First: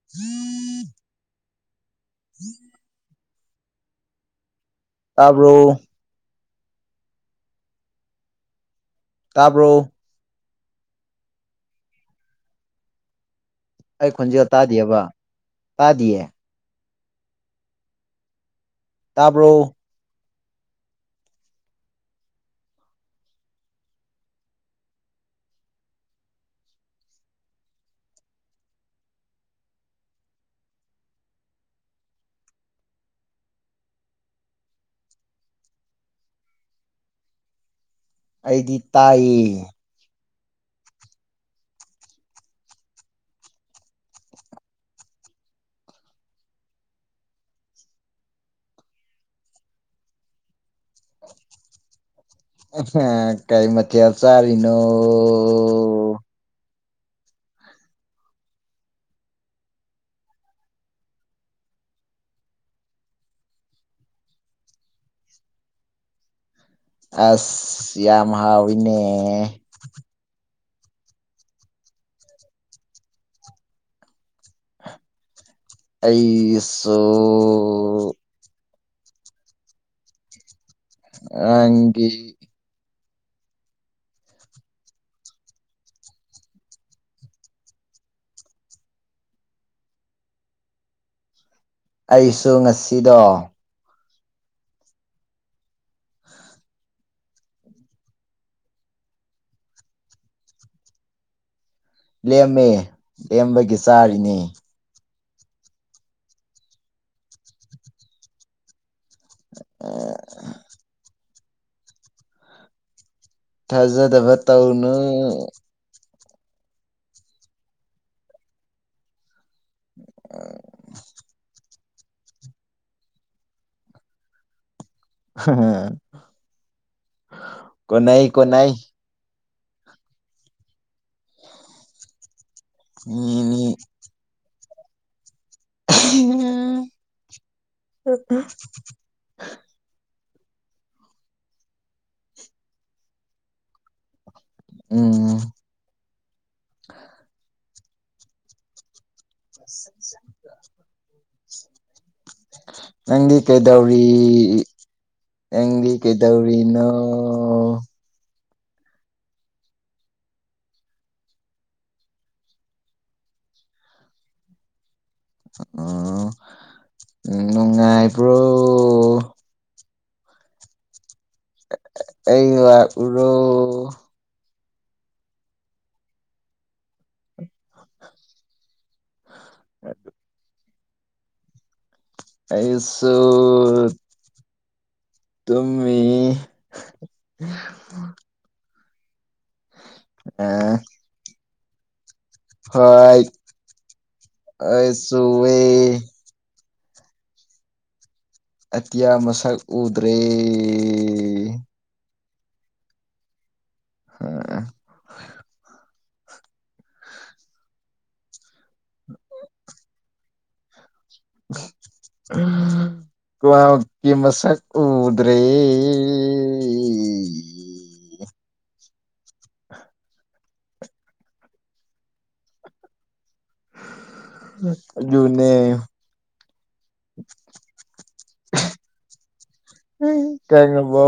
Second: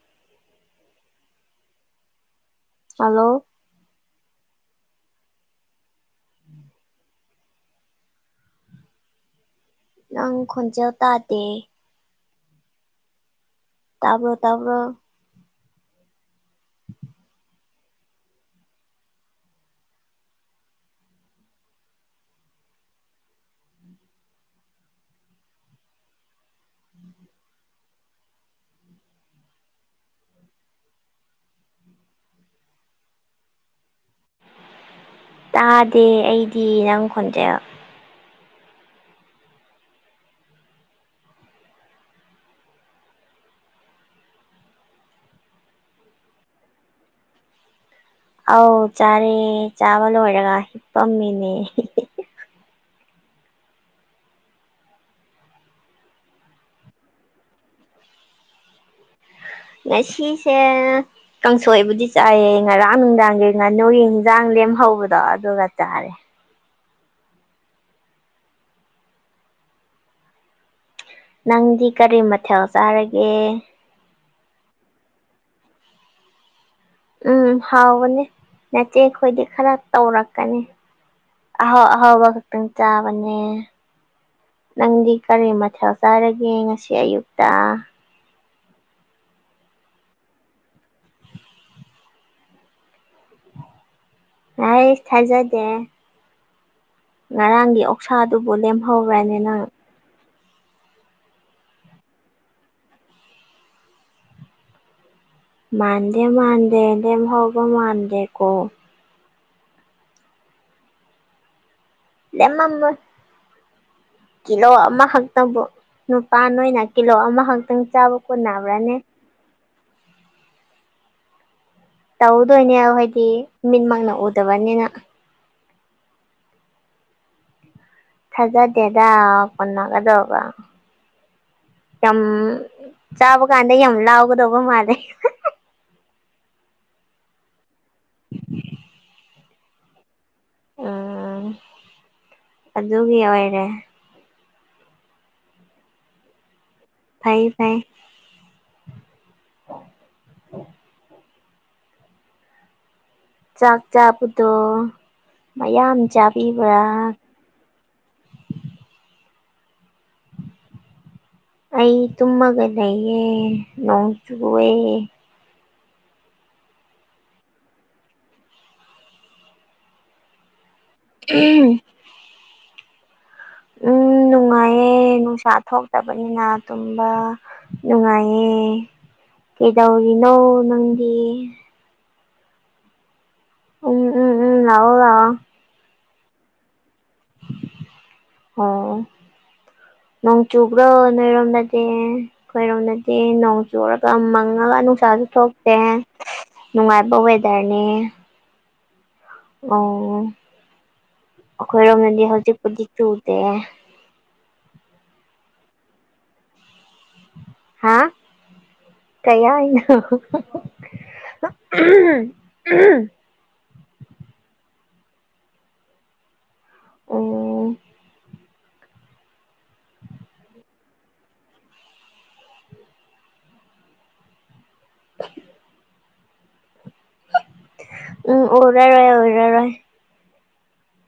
[inaudible] Hello ꯇꯥꯕ꯭ꯔꯣ ꯇꯥꯔꯕ꯭ꯔꯣ ꯅꯪ ꯈꯣꯟꯖꯦꯜ ꯇꯥꯗꯦ ꯑꯩ ꯇꯥꯕ꯭ꯔꯣ ꯈꯣꯟꯖꯦꯜ ꯇꯥꯕ꯭ꯔꯣ ꯇꯥꯗꯦꯕ ꯇꯥꯗꯤꯌꯦ ꯇꯥꯕ꯭ꯔꯣ ꯇꯥꯗꯦ ꯑꯩꯗꯤ ꯅꯪ ꯈꯣꯟꯖꯦꯜ ꯑꯩꯗꯤ ꯇꯥꯏꯌꯦ ꯑꯧ ꯆꯥꯔꯦ ꯆꯥꯕ ꯂꯣꯢꯔꯒ ꯐꯝꯃꯤꯅꯦ ꯑ ꯀꯥꯏ ꯃꯊꯦꯜ ꯆꯥꯔꯤꯅꯣ ꯉꯁꯤꯁꯦ ꯀꯥꯡꯁꯣꯏꯕꯨꯗꯤ ꯆꯥꯏꯌꯦ ꯉꯔꯥꯡ ꯅꯨꯡꯗꯥꯡꯒꯤ ꯉꯥꯅꯨꯒꯤ ꯌꯦꯟꯖꯥꯡ ꯂꯦꯝꯍꯧꯕꯗꯣ ꯑꯗꯨꯒ ꯆꯥꯔꯦ ꯑꯥꯁ ꯌꯥꯝ ꯍꯥꯎꯏꯅꯦ ꯅꯪꯗꯤ ꯀꯔꯤ ꯃꯊꯦꯜ ꯆꯥꯔꯒꯦ ꯑꯩꯁ ꯎꯝ ꯍꯥꯎꯕꯅꯤ ꯅꯆꯦꯈꯣꯏꯗꯤ ꯈꯔ ꯇꯧꯔꯛꯀꯅꯤ ꯑꯍꯥꯎ ꯅꯪꯒꯤ ꯑꯍꯥꯎꯕ ꯈꯛꯇꯪ ꯆꯥꯕꯅꯦ ꯅꯪꯗꯤ ꯀꯔꯤ ꯃꯊꯦꯜ ꯆꯥꯏꯔꯒꯦ ꯉꯁꯤ ꯑꯌꯨꯛꯇ ꯑꯩꯁꯨ ꯉꯁꯤꯗꯣ ꯑꯩꯁ ꯊꯥꯖꯗꯦ ꯉꯔꯥꯡꯒꯤ ꯑꯣꯛꯁꯥꯗꯨꯕꯨ ꯂꯦꯝꯍꯧꯕ꯭ꯔꯅꯤꯅꯪ ꯂꯦꯝꯃꯦ ꯂꯦꯝꯕꯒꯤ ꯆꯥꯔꯤꯅꯦ ꯃꯥꯟꯗꯦ ꯃꯟꯗꯦꯗ ꯍꯧꯕ ꯃꯥꯟꯗꯦ ꯀꯣ ꯑ [unintelligible] ꯂꯦꯝꯃꯝꯃꯣꯢ ꯊꯥꯖꯥꯗꯕ ꯀꯤꯂꯣ ꯑꯃꯈꯛꯇꯪꯕꯨ ꯅꯨꯄꯥ ꯅꯣꯏ ꯑꯣꯏꯅ ꯀꯤꯂꯣ ꯑꯃꯈꯛꯇꯪ ꯆꯥꯕ ꯀꯣꯟꯅꯕ꯭ꯔꯅꯦ ꯑꯣ [inaudible] ꯇꯧꯗꯣꯏꯅꯦ ꯑꯍꯣꯏꯗꯤ ꯃꯤꯠꯃꯛꯅ ꯎꯗꯕꯅꯤꯅ ꯍꯝ ꯊꯥꯖꯗꯦꯗꯥ ꯀꯣꯟꯅꯒꯗꯧꯕ ꯌꯥꯝ ꯆꯥꯕ ꯃꯤꯅꯤ ꯀꯥꯟꯗ ꯌꯥꯝ ꯂꯥꯎꯒꯗꯧꯕ ꯃꯥꯜꯂꯦ ꯎꯝ [unintelligible] ꯎꯝ ꯑꯗꯨꯒꯤ ꯑꯣꯏꯔꯦ ꯎꯝ ꯐꯩ ꯐꯩ ꯆ [inaudible] ꯅꯪꯗꯤ ꯆꯥꯛ ꯀꯩꯗꯧꯔꯤ ꯆꯥꯕꯗꯣ ꯅꯪꯗꯤ ꯃꯌꯥꯝ ꯀꯩꯗꯧꯔꯤꯅꯣ ꯆꯥꯕꯤꯕ꯭ꯔꯥ ꯑꯩ ꯇꯨꯝꯃꯒ ꯂꯩꯌꯦ ꯅꯣꯡ ꯆꯨꯑꯦ ꯑꯣ ꯅꯨꯡꯉꯥꯏꯕ꯭ꯔꯣ ꯎꯝ ꯑꯩ ꯂꯥꯛꯎꯔꯣ ꯎꯝ ꯅꯨꯡꯉꯥꯏꯌꯦ ꯅꯨꯡꯁꯥ ꯊꯣꯛꯇꯕꯅꯤꯅ ꯇꯨꯝꯕ ꯅꯨꯡꯉꯥꯏꯌꯦ ꯀꯩꯗꯧꯔꯤꯅꯣ ꯅꯪꯗꯤ ꯑꯩꯁꯨ ꯎꯝ ꯎꯝ ꯎꯝ ꯂꯥꯛꯑꯣ ꯂꯥꯛꯑꯣ ꯇꯨꯝ ꯑꯩ ꯑꯣ ꯅꯣꯡ ꯑ ꯆꯨꯕꯔꯣ ꯅꯣꯏꯔꯣꯝꯗꯗꯤ ꯑꯩꯈꯣꯏꯔꯣꯝꯗꯗꯤ ꯍꯣꯏ ꯅꯣꯡ ꯆꯨꯔꯒ ꯃꯪꯉꯒ ꯑꯩꯁꯨ ꯅꯨꯡꯁꯥꯁꯨ ꯋꯦ ꯊꯣꯛꯇꯦ ꯅꯨꯡꯉꯥꯏꯕ ꯋꯦꯗꯔꯅꯦ ꯑꯇꯤꯌꯥ ꯃꯁꯛ ꯑꯣ ꯎꯗ꯭ꯔꯦ ꯑꯩꯈꯣꯏꯔꯣꯝꯗꯗꯤ ꯍꯧꯖꯤꯛꯄꯨꯗꯤ ꯆꯨꯗꯦ ꯑ [inaudible] ꯍꯥꯥ ꯀꯩ ꯍꯥꯏꯅꯣ ꯎꯝ ꯀ꯭ꯂꯥꯎꯠꯀꯤ ꯃꯁꯛ ꯎꯗ꯭ꯔꯦ ꯑꯣ ꯨꯅꯦ ꯎꯝ ꯑꯣꯔꯥ ꯔꯣꯏ ꯑꯣꯔꯥ ꯔꯣꯏ ꯎꯝ ꯀꯉꯕꯣ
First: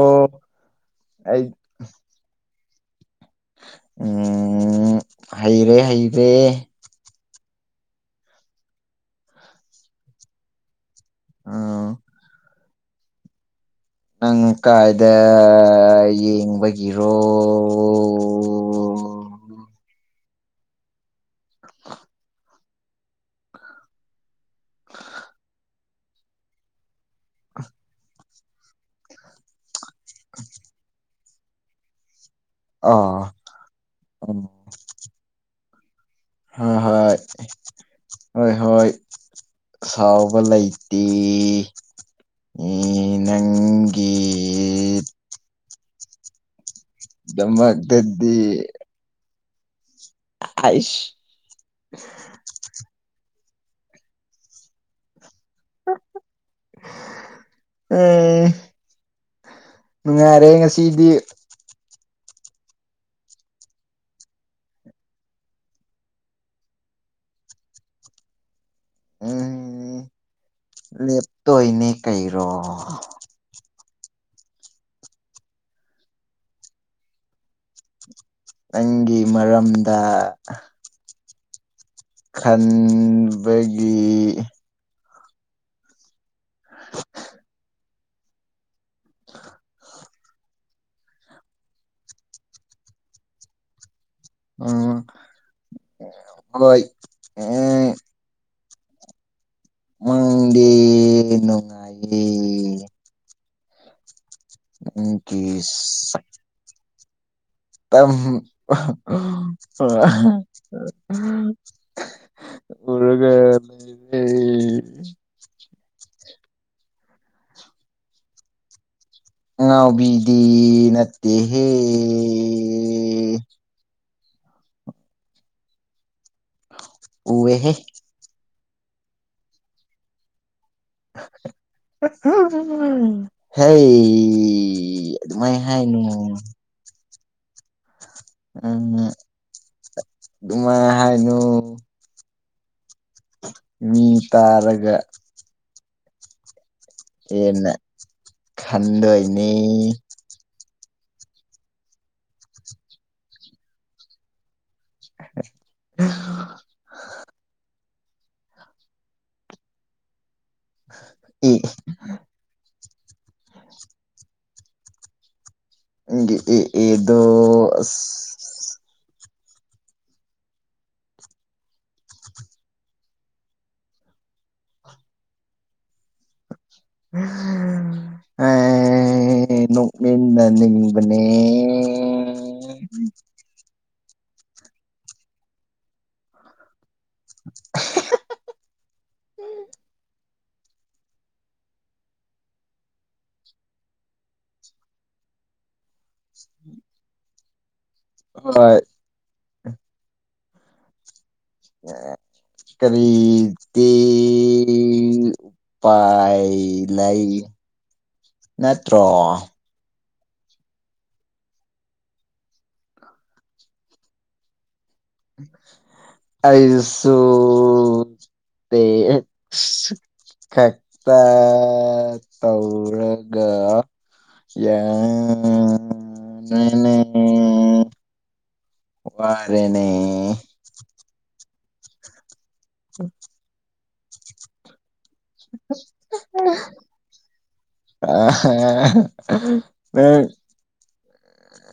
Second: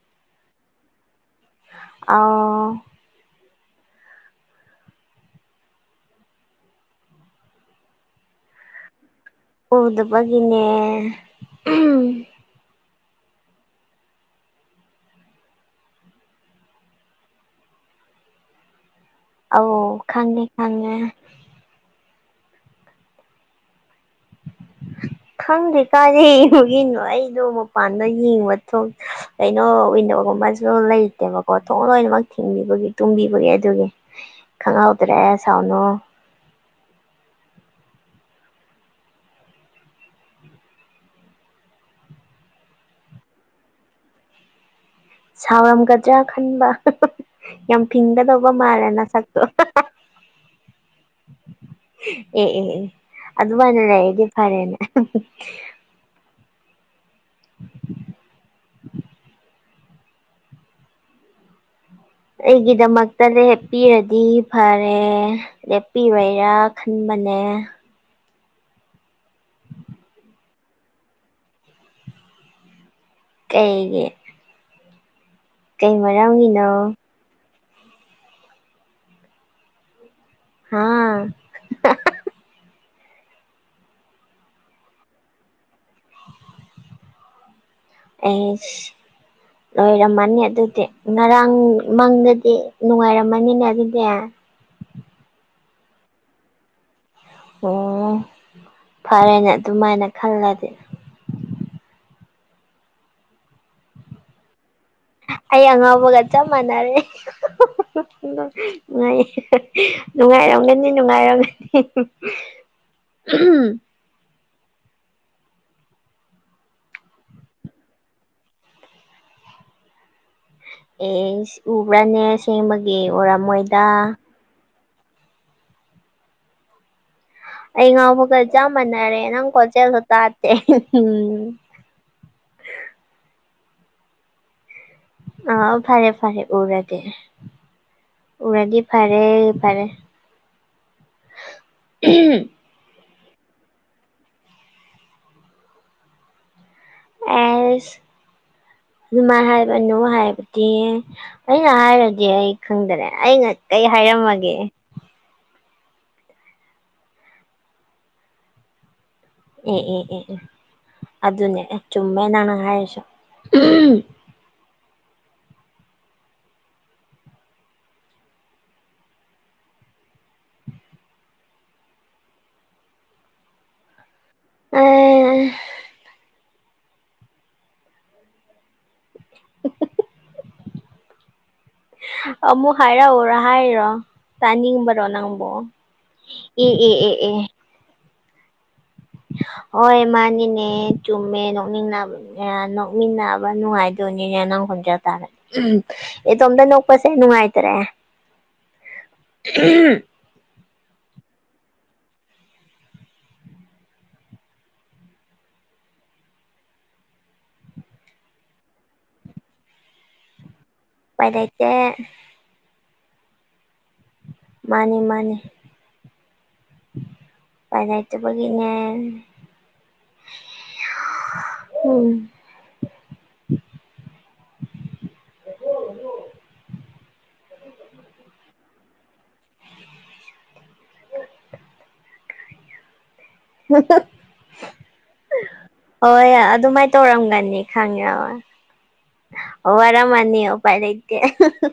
ꯑꯩ ꯑꯧ ꯎ ꯍꯩꯔꯦ ꯍꯩꯔꯦ ꯎꯗꯕꯒꯤꯅꯦ ꯑꯥ ꯅꯪ ꯀꯥꯏꯗ ꯌꯦꯡꯕꯒꯤꯔꯣ ꯑꯧ ꯈꯪꯉꯦ ꯈꯪꯉꯦ [inaudible] ꯈꯪꯗꯦ ꯀꯥꯏꯗ ꯌꯦꯡꯕꯒꯤꯅꯣ ꯑꯩꯗꯣ ꯃꯄꯥꯟꯗ ꯌꯦꯡꯕ ꯊꯣꯛ ꯀꯩꯅꯣ ꯎꯕꯒꯨꯝꯕꯁꯨ ꯂꯩꯇꯦꯕꯀꯣ ꯊꯣꯡ ꯂꯣꯏꯅꯃꯛ ꯊꯤꯡꯕꯤꯕꯒꯤ ꯑꯥ ꯇꯨꯝꯕꯤꯕꯒꯤ ꯑꯗꯨꯒꯤ ꯎꯝ ꯈꯪꯍꯧꯗ꯭ꯔꯦ ꯁꯥꯎꯅꯣ ꯍꯣꯏ ꯍꯣꯏ ꯍꯣꯏ ꯍꯣꯏ ꯁꯥꯎꯕ ꯂꯩꯇꯦ ꯅꯪꯒꯦ ꯁꯥꯎꯔꯝꯒꯗ꯭ꯔꯥ ꯈꯟꯕ ꯌꯥꯝ ꯐꯤꯡꯒꯗꯧꯕ ꯃꯥꯜꯂꯦꯅ ꯁꯛꯇꯣ ꯍꯐ ꯑꯥꯏꯁ ꯑꯦ ꯑꯦ ꯑꯦ ꯑꯗꯨꯃꯥꯏꯅ ꯂꯩꯔꯗꯤ ꯐꯔꯦꯅꯦ ꯎꯝ ꯅꯨꯡꯉꯥꯏꯔꯦ ꯉꯁꯤꯗꯤ ꯑꯩꯒꯤꯗꯃꯛꯇꯗꯤ ꯍꯦꯞꯄꯤꯔꯗꯤ ꯐꯔꯦ ꯂꯦꯞꯄꯤꯔꯣꯏꯔꯥ ꯈꯟꯕꯅꯦ ꯑ ꯂꯦꯞꯇꯣꯏꯅꯦ ꯀꯩꯔꯣ ꯀꯩꯒꯤ ꯀꯩ ꯃꯔꯝꯒꯤꯅꯣ ꯅꯪꯒꯤ ꯃꯔꯝꯗ ꯍꯥꯥ ꯈꯟꯕꯒꯤ [inaudible] ꯑꯦꯁ ꯂꯣꯏꯔꯝꯃꯅꯤ ꯑꯗꯨꯗꯤ ꯉꯔꯥꯡ ꯃꯪꯗꯗꯤ ꯅꯨꯡꯉꯥꯏꯔꯝꯃꯅꯤꯅꯦ ꯑꯗꯨꯗꯤ ꯎꯝ ꯍꯥꯏ ꯑꯣ ꯐꯔꯦꯅꯦ ꯑꯗꯨꯃꯥꯏꯅ ꯃꯪꯗ ꯈꯜꯂꯗꯤ ꯅꯨꯡꯉꯥꯏꯌꯦ ꯅꯪꯒꯤ ꯑꯩ ꯑꯉꯥꯎꯕꯒ ꯁꯛꯇꯝ ꯆꯞ ꯃꯥꯅꯔꯦ ꯅꯨꯡꯉꯥꯏꯌꯦ ꯅꯨꯡꯉꯥꯏꯔꯝꯒꯅꯤ ꯅꯨꯡꯉꯥꯏꯔꯝꯒꯅꯤ ꯎꯝ ꯎꯝ ꯉꯕꯤꯗꯤ ꯏꯁ ꯎꯕ꯭ꯔꯥꯅꯦ ꯁꯦꯡꯕꯒꯤ ꯎꯔꯝꯃꯣꯏꯗꯥ ꯎꯋꯦꯍꯦ ꯑꯩ ꯉꯥꯎꯕꯒ ꯆ ꯃꯥꯟꯅꯔꯦ ꯅꯪ ꯀꯣꯟꯆꯦꯜꯁꯨ ꯇꯥꯗꯦ ꯎꯝ ꯍ ꯑꯗꯨꯃꯥꯏ ꯍꯥꯏꯅꯨ ꯎꯨꯔꯛꯇ‌ꯦ ꯎꯝ ꯐꯔꯦ ꯑꯗꯨꯃꯥꯏ ꯍꯥꯏꯅꯨ ꯎꯝ ꯃꯤ ꯇꯥꯔꯒ ꯍꯦꯟꯅ ꯑꯦꯁ ꯑꯗꯨꯃꯥꯏ ꯈꯟꯗꯣꯏꯅꯦ ꯍꯥꯏꯒꯅꯣ ꯍꯥꯏꯕꯅꯦ ꯑꯩꯅ ꯍꯥꯏꯔꯗꯤ ꯑꯩ ꯈꯪꯗ꯭ꯔꯦ ꯑꯩꯅ ꯀꯔꯤ ꯍꯥꯏꯔꯝꯃꯒꯦ [inaudible] ꯑꯦ ꯑꯦ ꯑꯦ ꯑꯦ ꯑꯗꯨꯅꯦ ꯆꯨꯝꯃꯦ ꯅꯪꯅ ꯍꯥꯏꯔꯁꯨ ꯅꯪꯒꯤ ꯑꯦ ꯑꯦ ꯗꯣ ꯑ [inaudible] ꯑꯦ ꯅꯣꯛꯃꯤꯟꯅꯅꯤꯡꯕꯅꯦ ꯑꯃꯨꯛ ꯍꯥꯏꯔꯛꯎꯔ ꯍꯥꯏꯔꯣ ꯇꯥꯅꯤꯡꯕꯔꯣ ꯅꯪꯕꯨ ꯑ‌ꯦ ꯑ‌ꯦ ꯑ‌ꯦ ꯍꯣꯏ ꯃꯥꯅꯤꯅꯦ ꯆꯨꯝꯃꯦ ꯅꯣꯛꯅꯤꯡ ꯅꯥꯕ ꯅꯣꯛꯃꯤꯟꯅꯕ ꯅꯨꯡꯉꯥꯏꯗꯣꯏꯅꯤꯅꯦ ꯅꯪ ꯍꯣꯟꯖ ꯇꯥꯔꯦ ꯏꯇꯣꯝꯇ ꯅꯣꯛꯄꯁꯦ ꯅꯨꯡꯉꯥꯏꯇ꯭ꯔꯦ ꯍꯣꯏ ꯎ ꯑ ꯀꯔꯤꯗꯤ ꯎꯨꯞ ꯄꯥꯏ ꯂꯩꯥꯏ ꯅꯠꯇ꯭ꯔꯣ ꯄ ꯂꯩꯇꯦ ꯃꯥꯅꯤ ꯃꯥꯅꯤ ꯑꯩꯁꯨ ꯎꯄꯥꯏ ꯂꯩꯇꯕꯒꯤꯅꯦ ꯑ‌ꯦ ꯑ‌ꯦ ꯈꯛꯇ ꯎꯝ ꯇꯧꯔꯒ ꯌꯥ ꯅꯦ ꯅꯦ ꯋꯥꯔꯦꯅꯦ ꯎꯝ [inaudible] [inaudible] ꯍꯣꯏ ꯑꯗꯨꯃꯥꯏꯅ ꯇꯧꯔꯝꯒꯅꯤ ꯈꯪꯉꯦ ꯅꯪ ꯋꯥꯔꯝꯃꯅꯤ ꯎꯄꯥꯢ ꯂꯩꯇꯦ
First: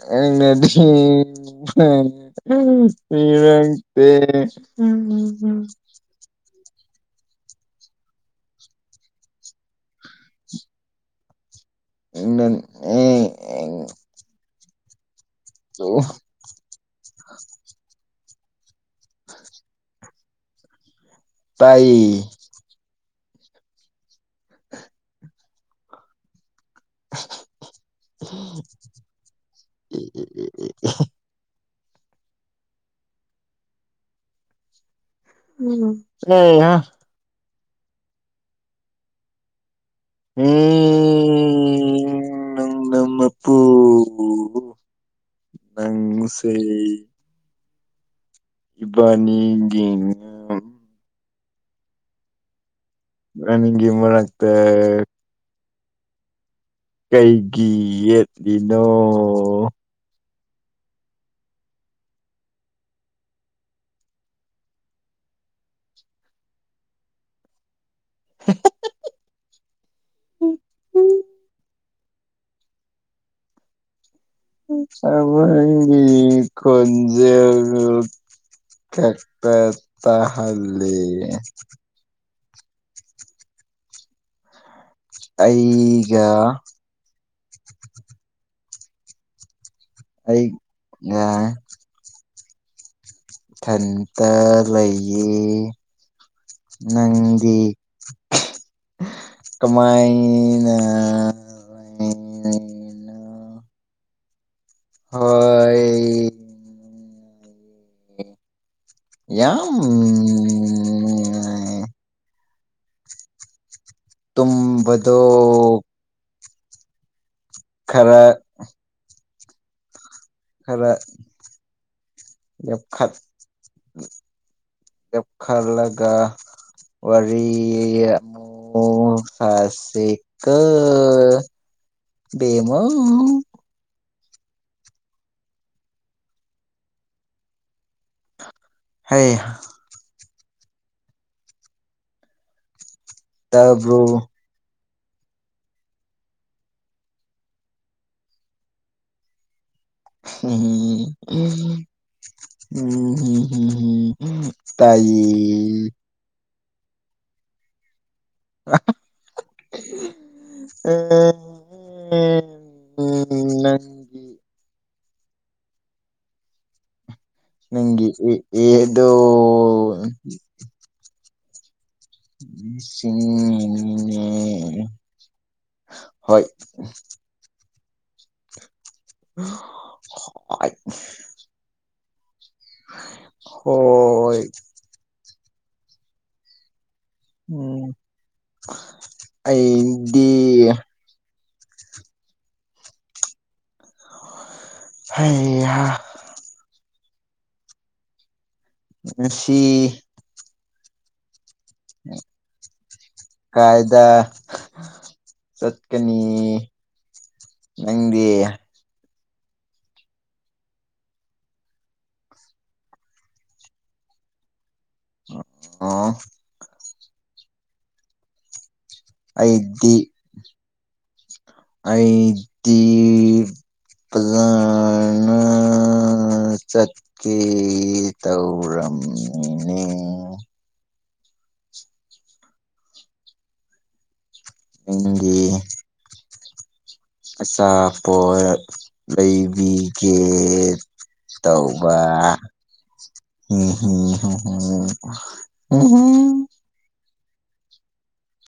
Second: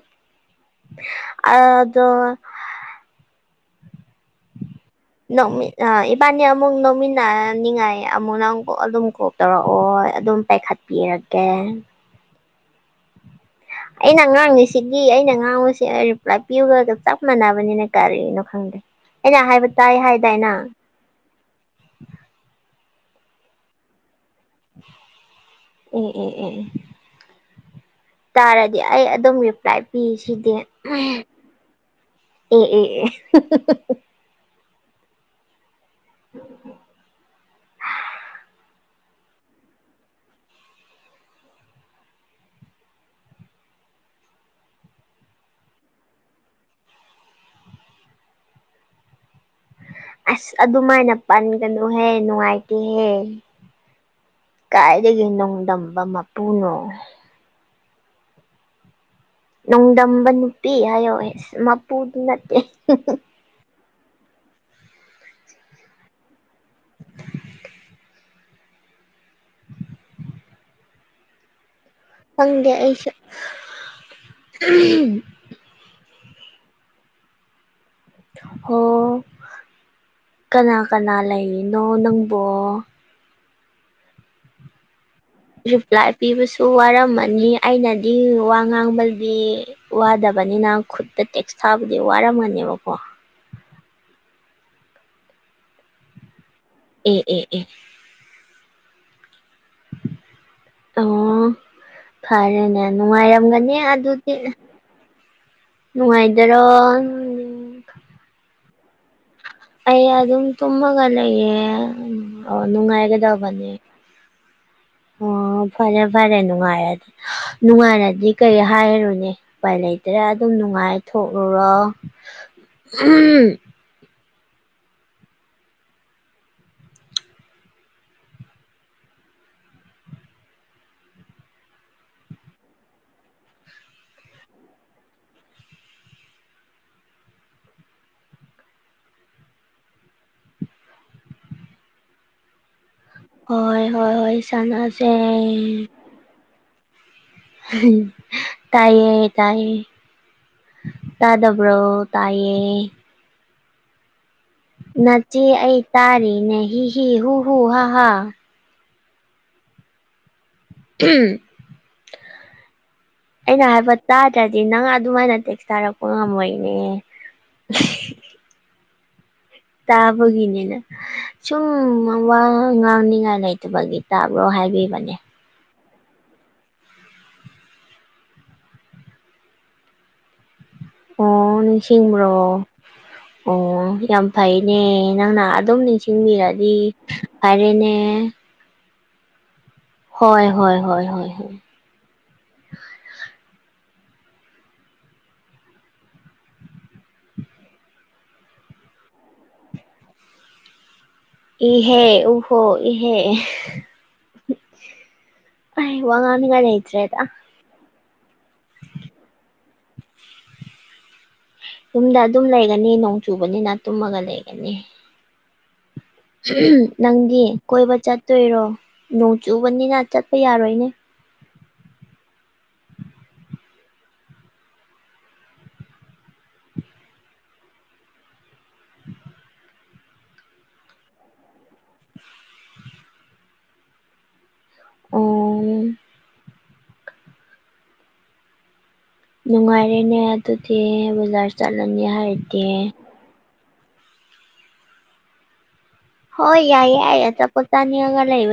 ꯅꯪꯅꯗꯤ ꯑꯗꯣ ꯏꯔꯛꯇ [inaudible] ꯅꯪ ꯃꯤꯠ ꯅꯥꯢꯌꯦ ꯏꯕꯥꯅꯤ ꯑꯃꯨꯛ ꯅꯛꯃꯤꯟꯅ ꯅꯤꯡꯉꯥꯏ ꯑꯃꯨꯛ ꯅꯪ ꯑꯗꯨꯝ ꯀꯣꯜ ꯇꯧꯔꯛꯑꯣ ꯑꯗꯨꯝ ꯄꯥꯏꯈꯠ ꯄꯤꯔꯛꯒꯦ [inaudible] ꯑꯩꯅ ꯉꯥꯡꯉꯤꯁꯤꯒꯤ ꯑꯩꯅ ꯉꯥꯡꯕꯁ‌ꯦ ꯔꯤꯄ꯭ꯂꯥꯏ ꯄꯤꯌꯨꯒ ꯆꯞ ꯃꯥꯟꯅꯕꯅꯤꯅ ꯀꯔꯤꯅꯣ ꯈꯪꯗꯦ ꯑꯩꯅ ꯍꯥꯏꯕ ꯇꯥꯏ ꯍꯥꯏꯗꯥꯏꯅꯦ ꯇꯥꯏ ꯑ‌ꯦ ꯑ‌ꯦ ꯑ‌ꯦ [inaudible] ꯇꯥꯔꯗꯤ ꯑꯩ ꯑꯗꯨꯝ ꯔꯤꯄ꯭ꯂꯥꯏ ꯄꯤꯔꯤꯁꯤꯗꯤ ꯑꯦ ꯑꯦ ꯑꯦ ꯎꯝ ꯑꯝ ꯍꯥ [inaudible] ꯑꯣ ꯅꯪꯁꯦ ꯏꯕꯥꯅꯤꯒꯤ ꯑꯁ ꯑꯗꯨꯃꯥꯏꯅ ꯄꯟꯒꯅꯨꯍꯦ ꯅꯨꯡꯉꯥꯏꯇꯦꯍꯦ ꯏꯕꯥꯅꯤꯒꯤ ꯃꯔꯛꯇ ꯀꯥꯏꯗꯒꯤ ꯅꯣꯡꯗꯝꯕ ꯃꯄꯨꯅꯣ ꯀꯩꯒꯤ ꯌꯦꯠꯂꯤꯅꯣ ꯆꯥꯡꯗꯝꯕ ꯅꯨꯄꯤ ꯍꯥꯏꯌꯣ ꯃꯄꯨꯗꯨ ꯅꯠꯇꯦ ꯎꯝ ꯎꯝ [inaudible] ꯐꯪꯗꯦ ꯑꯩꯁꯨ ꯑꯋꯥꯡꯒꯤ ꯈꯨꯟꯖꯦꯟꯗꯣ ꯑꯣ ꯀꯄꯠꯇꯍꯜꯂꯤ [inaudible] ꯑꫭ ꯅꯪꯕꯣ꯫ [unintelligible] ꯔꯤꯄ꯭ꯂꯥꯏ ꯑꯩꯒ ꯄꯤꯕꯁꯨ ꯋꯥꯔꯝꯃꯅꯤ꯫ ꯑꯩꯅꯗꯤ ꯋꯥ ꯉꯥꯡꯕꯗꯤ ꯋꯥꯗꯕꯅꯤꯅ ꯈꯨꯠꯇ ꯑꯩꯒ ꯇꯦꯛꯁ ꯊꯥꯕ ꯗꯤ ꯋꯥꯔꯝꯒꯅꯤꯕꯀꯣ꯫ ꯊꯟꯇ ꯂꯩꯌꯦ꯫ ꯑꯦ ꯑꯦ ꯅꯪꯗꯤ ꯑꯦ ꯀꯃꯥꯏꯅ ꯑꯣ ꯐꯔꯦꯅꯦ ꯂꯩꯔꯤꯅꯣ? ꯅꯨꯡꯉꯥꯏꯔꯝꯒꯅꯤ ꯑꯗꯨꯗꯤ꯫ ꯍꯣꯢ ꯖꯔꯣ ꯌꯥꯝ ꯑꯩ ꯑꯗꯨꯝ ꯇꯨꯝꯃꯒ ꯂꯩꯌꯦ ꯅꯨꯡꯉꯥꯏ꯫ ꯅꯨꯡꯉꯥꯏꯒꯗꯕꯅꯦ ꯑꯣ ꯎꯕꯗꯣ ꯐꯔꯦ ꯐꯔꯦ ꯅꯨꯡꯉꯥꯏꫪꯗꯤ ꯈꯔ ꯅꯨꯡꯉꯥꯏꯔꯗꯤ ꯀꯔꯤ ꯍꯥꯏꯔꯨꯅꯤ ꯎꯄꯥꯏ ꯂꯩꯇ‌‍꯭ꫪ‌ꯦ ꯑꯗꯨꯝ ꯈꯔ ꯅꯨꯡꯉꯥꯏꯊꯣꯛꯎꯨꯔꯣ ꯆꯞꯈꯠꯂꯒ ꯋꯥꯔꯤ ꯄꯣꯊꯁꯤꯀꯣ ꯕꯦꯝꯃꯑꫭ꯫ ꯍꯩ꯫ ꯍꯣꯏ ꯇꯥꯕ꯭ꯔꯣ ꯍꯣꯏ ꯍꯣꯏ ꯁꯥꯅꯁ‌ꯦ꯫ [unintelligible] ꯇꯥꯏꯌꯦ-ꯇꯥꯏꯌꯦ꯫ ꯇꯥꯏꯌꯦ [unintelligible] ꯅꯆꯦ ꯑꯩ ꯇꯥꯏꯌꯦ ꯇꯥꯔꯤꯅꯦ ꯍꯤ ꯍꯤ ꯍꯨ ꯍꯨ ꯍꯥ ꯍꯥ꯫ [unintelligible] ꯑꯩꯅ ꯍꯥꯏꯕ ꯅꯪꯒꯤ ꯇꯥꯗ꯭ꯔꯗꯤ ꯅꯪ ꯑꯗꯨꯃꯥꯏꯅ ꯇꯦꯛꯁ ꯊꯥꯔꯛꯄ ꯉꯝꯃꯣꯏꯅꯦ꯫ ꯅꯪꯒꯤ ꯑꯦ ꯑꯦ ꯗꯣ ꯇꯥꯕꯒꯤꯅꯤꯅ‌꯫ ꯁꯨꯝ ꯋꯥ ꯉꯥꯡꯅꯤꯡꯉꯥꯏ ꯂꯩꯇꯕꯒꯤ ꯇꯥꯕ꯭ꯔꯣ ꯅꯤꯡꯁꯤꯡꯉꯤꯅꯦ ꯍꯥꯏꯕꯤꯕꯅꯦ꯫ ꯍꯣꯏ꯫ [unintelligible] [unintelligible] ꯑꯣ ꯅꯤꯡꯁꯤꯡꯕ꯭ꯔꯣ ꯑꯣ ꯌꯥꯝ ꯍꯣꯏ ꯐꯩꯅꯦ꯫ ꯅꯪꯅꯥ ꯑꯗꯨꯝ ꯅꯤꯡꯁꯤꯡꯕꯤꯔꯗꯤ ꯎꯝ ꯐꯔꯦꯅꯦ ꯑꯩ ꯍꯣꯏ ꯍꯣꯏ ꯍꯣꯏ ꯍꯣꯏ꯫ ꯍꯩꯍꯥ꯫ ꯉꯥꯁꯤ ꯀꯥꯏꯗ [unintelligible] ꯑꯩ ꯋꯥ ꯆꯠꯀꯅꯤ ꯉꯥꯡꯅꯤꯉꯥꯏ ꯂꯩꯇ꯭ꯔꯦꯗ꯫ ꯅꯪꯗꯤ꯫ ꯌꯨꯝꯗ ꯑꯗꯨꯝ ꯂꯩꯒꯅꯤ ꯅꯣꯡ ꯆꯨꯕꯅꯤꯅ ꯇꯨꯝꯃꯒ ꯂꯩꯒꯅꯤ꯫ ꯑꫭ꯫ [unintelligible] ꯅꯪꯗꯤ ꯀꯣꯏꯕ ꯆꯠꯇꯣꯏꯔꯣ ꯅꯣꯡ ꯑꯩꯗꯤ ꯆꯨꯕꯅꯤꯅ ꯆꯠꯄ ꯌꯥꯔꯣꯏꯅꯦ꯫ ꯑꯩꯗꯤ ꯐꯖꯅ ꯆꯠꯀꯦ ꯇꯧꯔꯝꯃꯤꯅꯦ꯫ ꯅꯪꯗꯤ꯫ ꯑꯣ ꯑꯆꯥꯥꯄꫭꯠ ꯂꯩꯕꯤꯒꯦ ꯅꯨꯡꯉꯥꯏꯔꯦꯅꯦ ꯑꯗꯨꯗꯤ ꯕꯖꯥꯔ ꯇꯧꯕ꯫ ꯆꯠꯂꯅꯤ ꯍꯥꯏꯔꯗꯤ [unintelligible] ꯍꯣꯏ ꯌꯥꯏ ꯌꯥꯏ ꯑ ꯆꯄꫭꯠ ꯆꯥꯅꯤꯡꯉꯒ ꯂꯩ